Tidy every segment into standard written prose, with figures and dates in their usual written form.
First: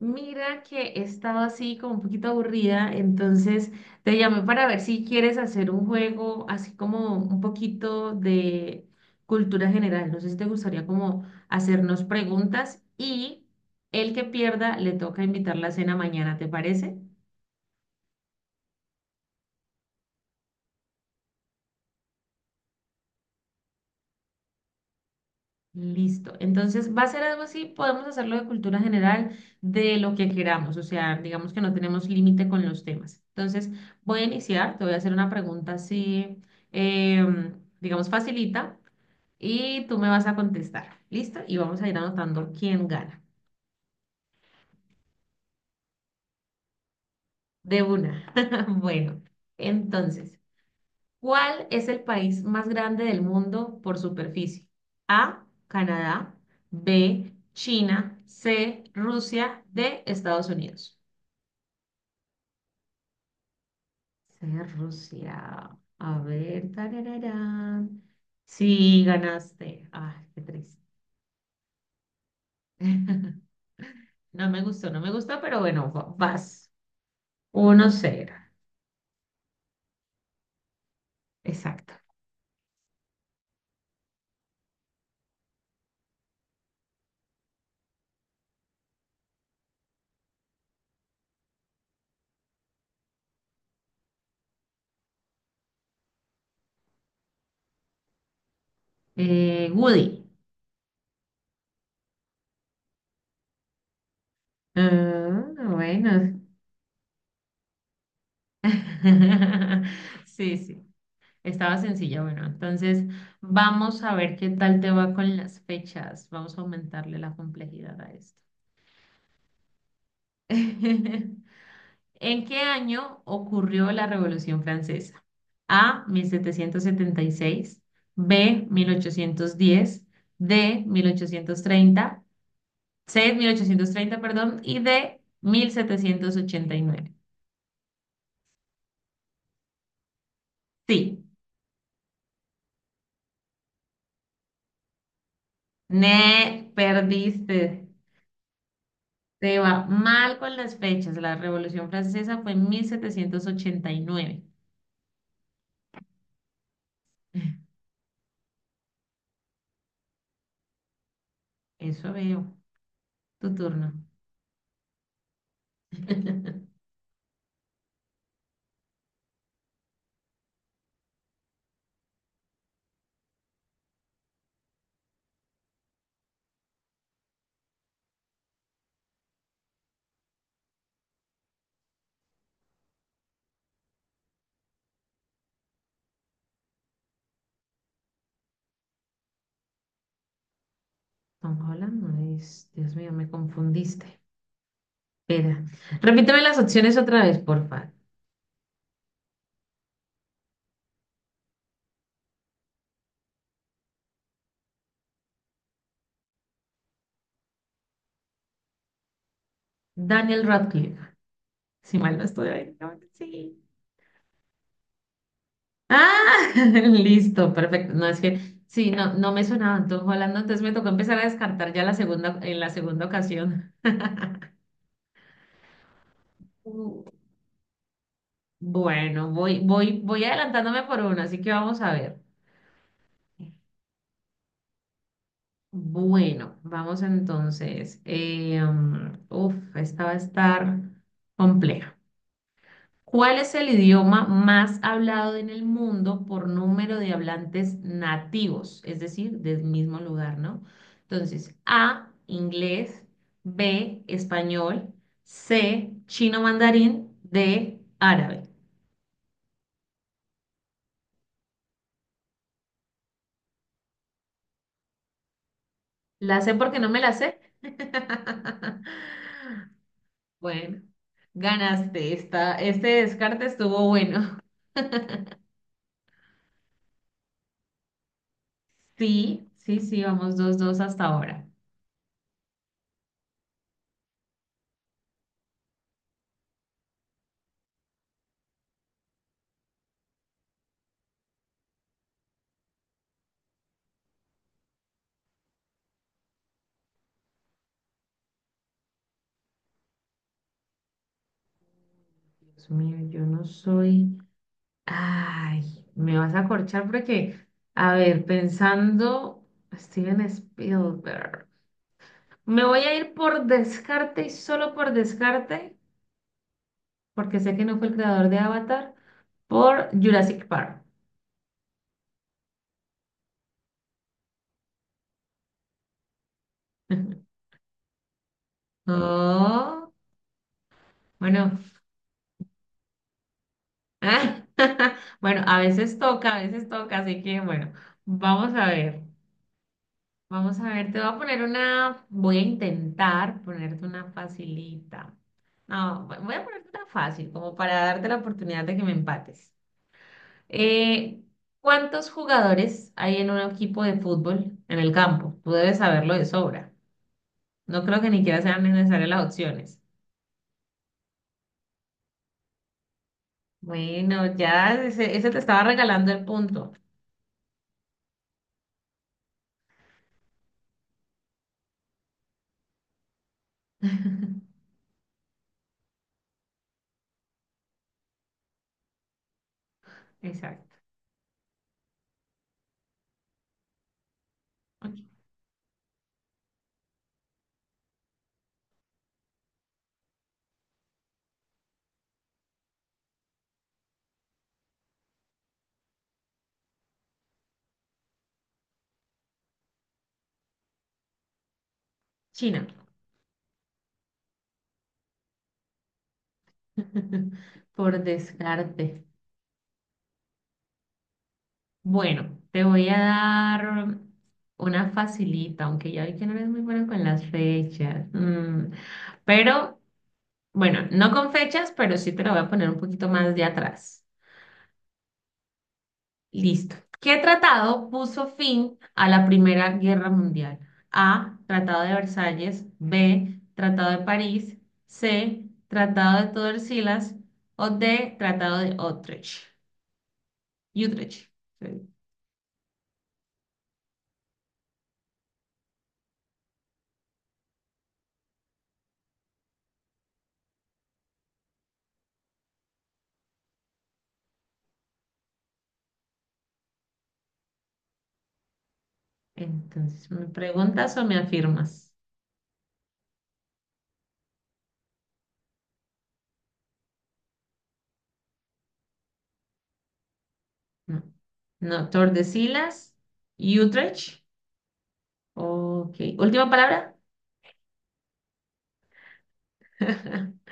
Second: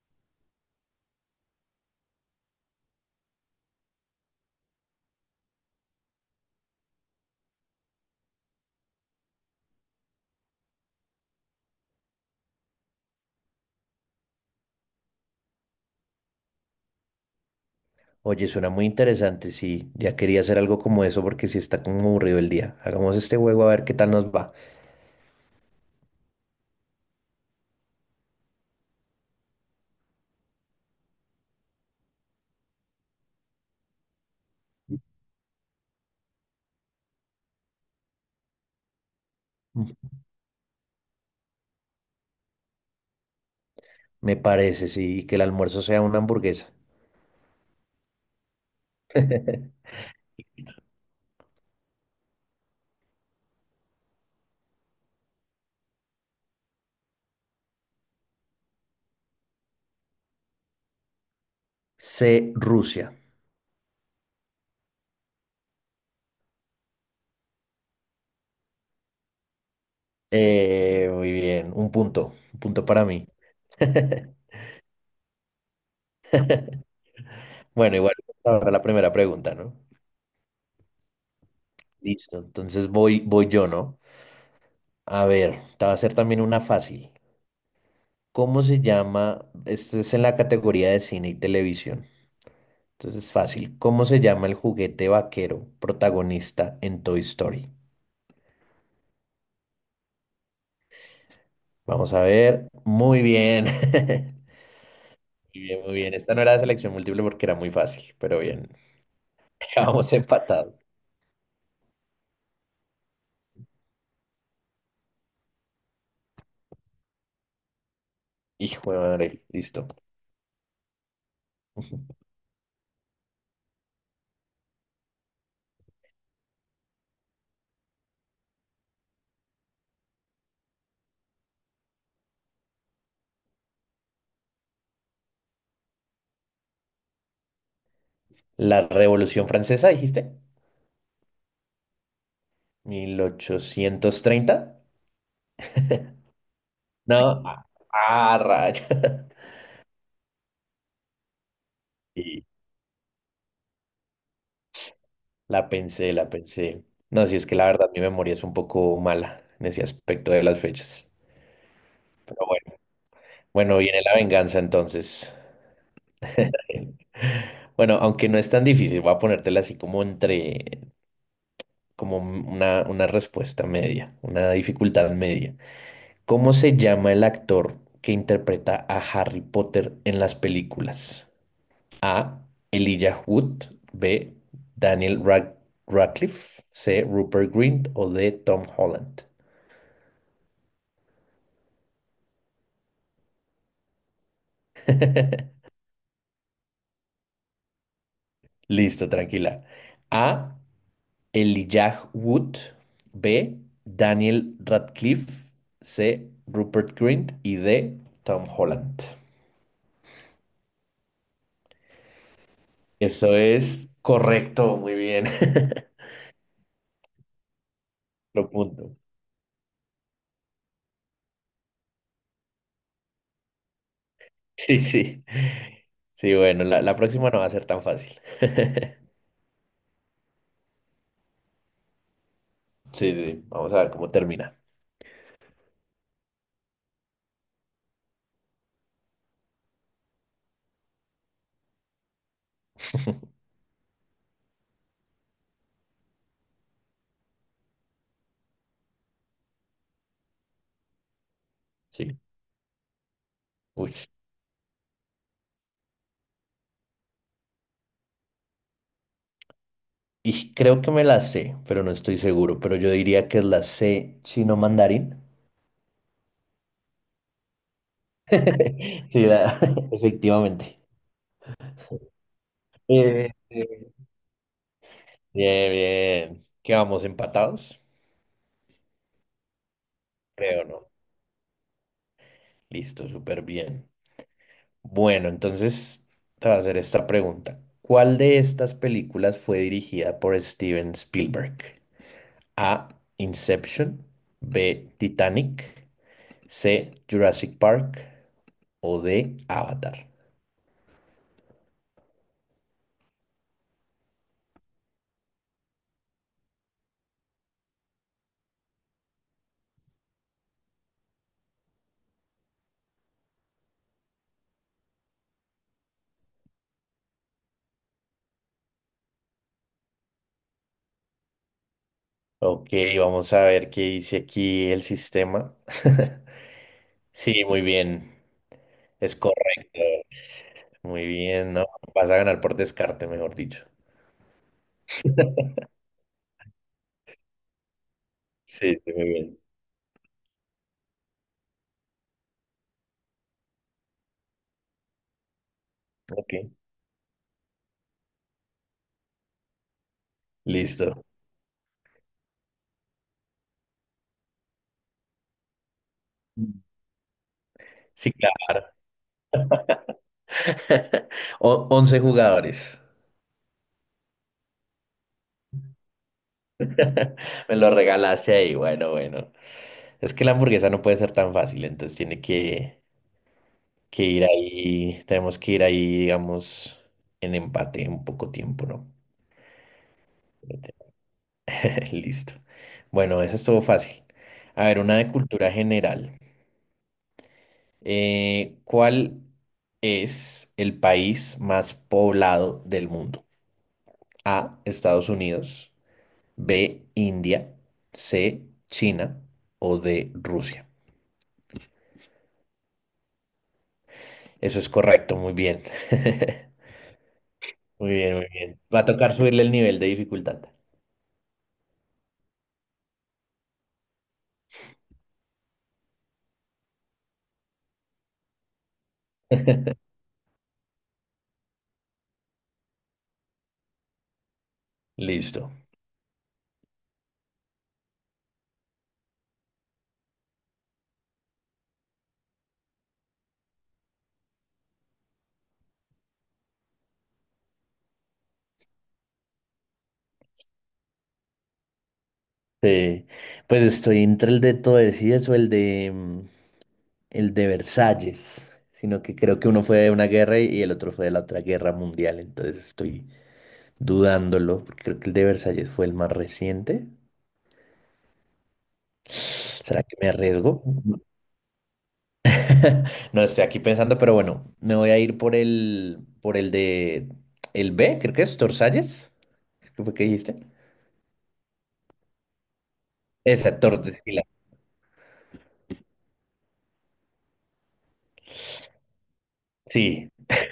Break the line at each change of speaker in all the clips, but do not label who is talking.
Mira que he estado así como un poquito aburrida, entonces te llamé para ver si quieres hacer un juego así como un poquito de cultura general. No sé si te gustaría como hacernos preguntas y el que pierda le toca invitar la cena mañana, ¿te parece?
Oye, suena muy interesante, sí. Ya quería hacer algo como eso porque sí está como aburrido el día. Hagamos este juego a ver qué tal nos va.
Listo. Entonces va a ser algo así, podemos hacerlo de cultura general, de lo que queramos, o sea, digamos que no tenemos límite con los temas. Entonces voy a iniciar, te voy a hacer una pregunta así, em, digamos, facilita, y
Mm,
tú me vas a contestar. ¿Listo? Y vamos a ir anotando quién gana.
me parece, sí, y que el almuerzo sea una hamburguesa.
De una. Bueno, entonces, ¿cuál es el país más grande del mundo por superficie? A, Canadá, B, China, C, Rusia, D, Estados Unidos.
C, Rusia.
C, Rusia. A ver, tarararán. Sí, ganaste. Ay, qué triste.
Muy bien, un punto para mí.
No me gustó, no me gustó, pero bueno, vas. Uno
Bueno, igual
cero,
ahora la primera pregunta, ¿no?
exacto.
Listo, entonces voy yo, ¿no? A ver, te va a hacer también una fácil. ¿Cómo se llama? Este es en la categoría de cine y televisión. Entonces, fácil. ¿Cómo se llama el juguete vaquero protagonista en Toy Story?
Woody.
Vamos a ver. Muy bien.
Ah,
Muy bien, muy bien. Esta
bueno.
no era de selección múltiple porque era muy fácil, pero bien. Vamos
Sí,
empatados.
sí. Estaba sencilla, bueno, entonces vamos a ver qué tal te va con las fechas. Vamos a aumentarle la complejidad a esto.
Hijo de madre, listo.
¿En qué año ocurrió la Revolución Francesa? A, 1776, B, 1810, D, 1830, C, 1830, perdón, y D, 1789.
La Revolución Francesa, dijiste.
Sí,
1830.
ne,
No. Ah,
perdiste.
ah, raya.
Te va mal con las fechas. La Revolución Francesa
Sí,
fue en 1789.
la pensé, la pensé. No, si es que la verdad mi memoria es un poco mala en ese aspecto de las fechas.
Eso
Pero
veo.
bueno,
Tu
bueno,
turno.
viene la venganza entonces. Bueno, aunque no es tan difícil, voy a ponértela así como entre, como una respuesta media, una dificultad media. ¿Cómo se llama el actor que interpreta a Harry Potter en las películas? A, Elijah Wood. B, Daniel Rad- Radcliffe. C, Rupert Grint o D, Tom Holland.
Estamos hablando de... Dios mío, me confundiste. Espera. Repíteme las opciones otra vez, porfa.
Listo, tranquila. A, Elijah Wood, B, Daniel Radcliffe, C, Rupert Grint y D, Tom Holland.
Daniel Radcliffe. Si mal no estoy ahí, no,
Eso
sí.
es correcto, muy bien.
Ah, listo, perfecto. No, es que
Lo
sí,
punto.
no, no me sonaba Tom Holland, entonces me tocó empezar a descartar ya la segunda, en la segunda ocasión.
Sí, sí. Sí, bueno, la próxima no va a ser tan fácil.
Bueno, voy adelantándome por una, así que vamos a ver.
Sí, sí, vamos a ver cómo termina.
Bueno, vamos entonces. Uf, esta va a estar compleja. ¿Cuál es el idioma más hablado en el mundo por número de hablantes nativos? Es decir, del mismo lugar, ¿no? Entonces, A,
Sí.
inglés,
Uy.
B, español, C, chino mandarín, D, árabe.
Y creo que me la sé, pero no estoy seguro, pero yo diría que es la C chino mandarín.
La sé porque no me la sé.
Sí, la- efectivamente.
Bueno, ganaste esta, este
Eh,
descarte estuvo
eh,
bueno.
Bien, bien. ¿Qué vamos empatados?
Sí, sí, sí, vamos dos,
Creo
dos
no.
hasta ahora.
Listo, súper bien. Bueno, entonces te voy a hacer esta pregunta. ¿Cuál de estas películas fue dirigida por Steven Spielberg? A, Inception. B, Titanic. C, Jurassic Park. O D, Avatar.
Dios mío, yo no soy. Ay, me vas a corchar porque, a ver, pensando, Steven Spielberg. Me voy a ir por descarte y solo por descarte, porque sé que no fue el creador de Avatar, por Jurassic Park.
Ok, vamos a ver qué dice aquí el sistema. Sí, muy bien. Es correcto.
Oh,
Muy bien,
bueno,
¿no? Vas a ganar por descarte, mejor dicho.
ah, bueno, a veces toca, así que bueno, vamos a
Sí, sí,
ver,
muy bien.
vamos a ver, te voy a poner una, voy a intentar ponerte una facilita. No, voy a
Ok,
ponerte una fácil, como para darte la oportunidad de que me empates.
listo.
Eh, ¿Cuántos jugadores hay en un equipo de fútbol en el campo? Tú debes saberlo de sobra. No creo que
Sí,
ni siquiera sean
claro.
necesarias las opciones.
O- 11 jugadores.
Bueno, ya ese te estaba regalando el punto.
Me lo regalaste ahí. Bueno, bueno. Es que la hamburguesa no puede ser tan fácil, entonces tiene que ir ahí. Tenemos que ir ahí, digamos, en empate en poco tiempo, ¿no?
Exacto.
Listo. Bueno, esa estuvo fácil. A ver,
Ok,
una de cultura general. ¿Cuál es el país más poblado del mundo? A, Estados Unidos. B, India, C, China o D, Rusia.
China.
Eso es correcto, muy bien. Muy
Por
bien, muy bien. Va a
descarte.
tocar subirle el nivel de dificultad.
Bueno, te voy a dar una facilita, aunque ya vi que no eres muy buena con las fechas. Pero, bueno, no con fechas, pero sí te la voy a poner un poquito más de atrás.
Listo.
Listo. ¿Qué tratado puso fin a la Primera Guerra Mundial? A. Tratado de Versalles. B. Tratado de París. C. Tratado de Tordesillas. O D. Tratado de Utrecht. Utrecht.
Sí. Pues estoy entre el de Tordesillas o el de el de Versalles, sino que creo que uno fue de una guerra y el otro fue de la otra guerra mundial, entonces estoy dudándolo, porque creo que el de Versalles fue el más reciente. ¿Será que
Entonces,
me
¿me
arriesgo?
preguntas o me afirmas?
No estoy aquí pensando, pero bueno, me voy a ir por por el de el B, creo que es Torsalles. Creo que fue que dijiste.
No. No, Tordesillas
Esa,
y Utrecht.
Tordesillas.
Ok. Última palabra.
Sí.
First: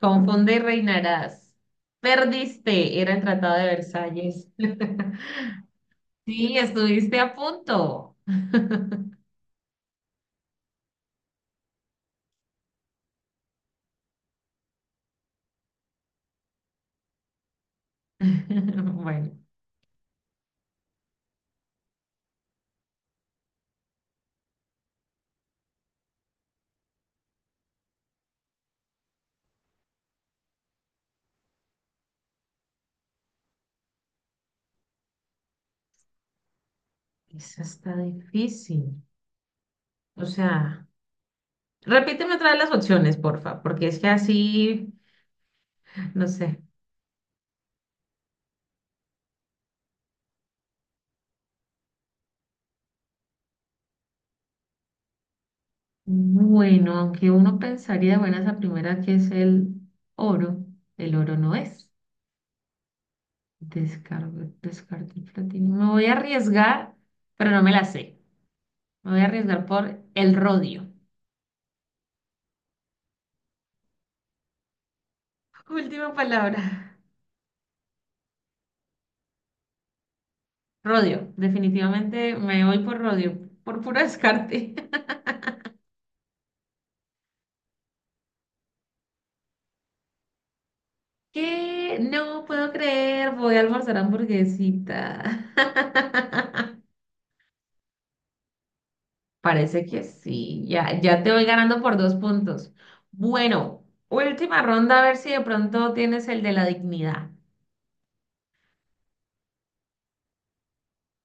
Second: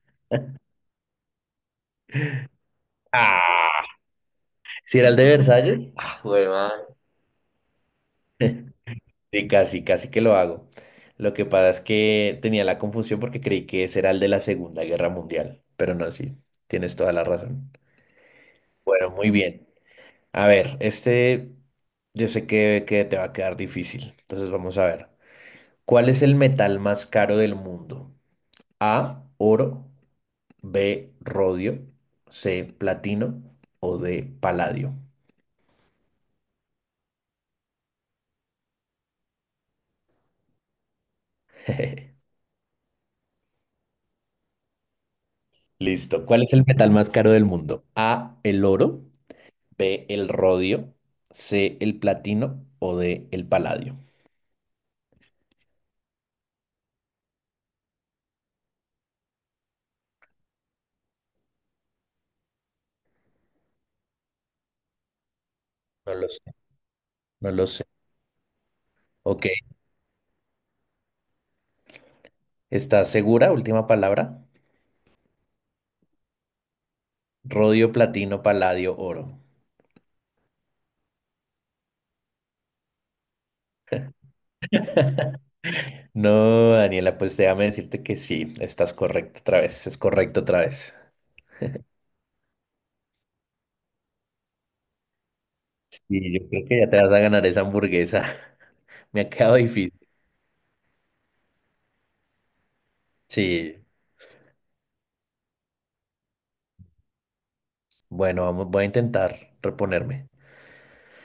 Confunde y reinarás. Perdiste. Era el Tratado de
Ah,
Versalles.
si era el de Versalles. Ah,
Sí,
huevón.
estuviste a punto.
Sí, casi, casi que lo hago. Lo que pasa es que tenía la confusión porque creí que ese era el de la Segunda Guerra Mundial. Pero no, sí, tienes toda la razón. Bueno,
Bueno,
muy bien. A ver, este yo sé que te va a quedar difícil. Entonces vamos a ver. ¿Cuál es el metal más caro del mundo? A, oro, B, rodio, C, platino o D, paladio.
eso está difícil. O sea, repíteme otra vez las opciones, porfa, porque es que así,
Listo.
no
¿Cuál es
sé.
el metal más caro del mundo? A, el oro, B, el rodio, C, el platino o D, el paladio.
Bueno, aunque uno pensaría, bueno, esa primera que es oro, el oro no es. Descargo, descarto el platino. Me voy a
No lo sé,
arriesgar, pero
no
no
lo
me la
sé.
sé. Me voy a
Ok,
arriesgar por el rodio.
¿estás segura? Última palabra.
Última palabra.
Rodio, platino, paladio, oro.
Rodio. Definitivamente me voy por rodio, por puro descarte.
No, Daniela, pues déjame decirte que sí, estás correcto otra vez, es correcto otra vez.
¿Qué? No puedo creer, voy a almorzar hamburguesita.
Y yo creo que ya te vas a ganar esa hamburguesa. Me ha quedado
Parece
difícil.
que sí, ya, ya te voy ganando por 2 puntos.
Sí,
Bueno, última ronda, a ver si de pronto tienes el de la dignidad.
bueno, vamos, voy a intentar reponerme.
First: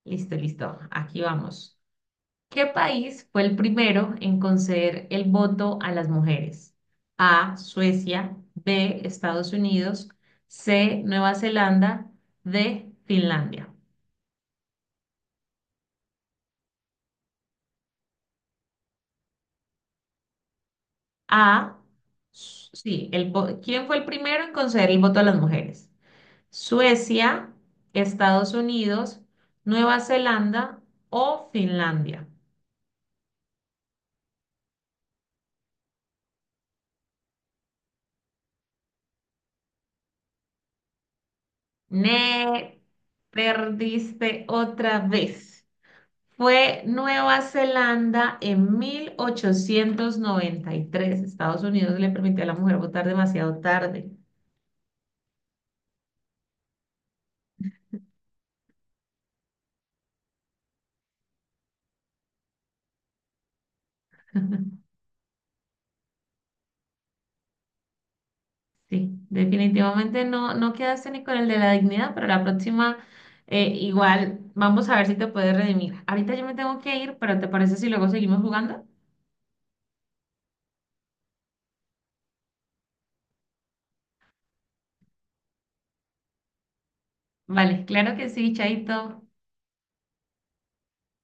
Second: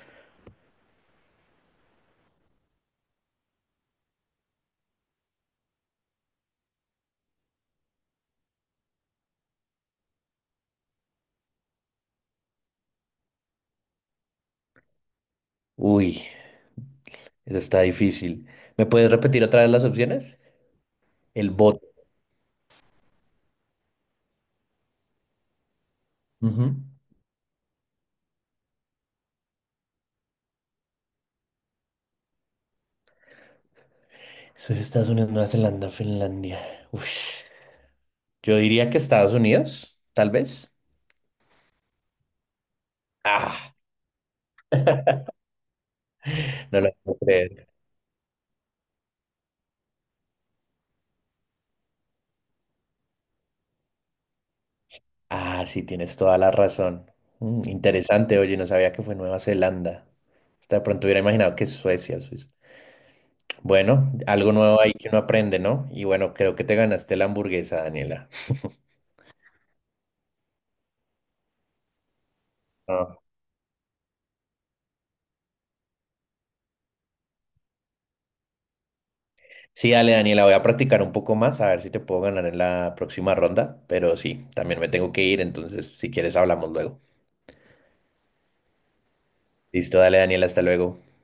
Listo, listo, aquí vamos. ¿Qué país fue el primero en conceder el voto a las mujeres? A, Suecia, B, Estados Unidos, C, Nueva Zelanda, D, Finlandia.
Uy, eso está difícil. ¿Me puedes repetir otra vez las opciones? El
A,
bot.
sí, el, ¿quién fue el primero en conceder el voto a las mujeres?
Ujú.
Suecia, Estados Unidos, Nueva Zelanda o Finlandia.
Eso es Estados Unidos, Nueva Zelanda, Finlandia. Uy, yo diría que Estados Unidos, tal vez.
Me
Ah,
perdiste otra vez.
no
Fue
lo puedo
Nueva
creer.
Zelanda en 1893. Estados Unidos le permitió a la mujer votar demasiado tarde.
Ah, sí, tienes toda la razón. Mm, interesante, oye, no sabía que fue Nueva Zelanda. Hasta de pronto hubiera imaginado que Suecia, Suiza. Bueno, algo nuevo ahí que uno aprende, ¿no? Y bueno, creo que te ganaste la hamburguesa, Daniela.
Sí, definitivamente no, no quedaste ni con el de la dignidad, pero la próxima
Ah.
igual vamos a ver si te puedes redimir. Ahorita yo me tengo que ir, pero ¿te parece si luego seguimos jugando?
Sí, dale, Daniela, voy a practicar un poco más, a ver si te puedo ganar en la próxima ronda, pero sí, también me tengo que ir, entonces si quieres hablamos luego.
Vale, claro que sí, Chaito.
Listo, dale, Daniela, hasta luego.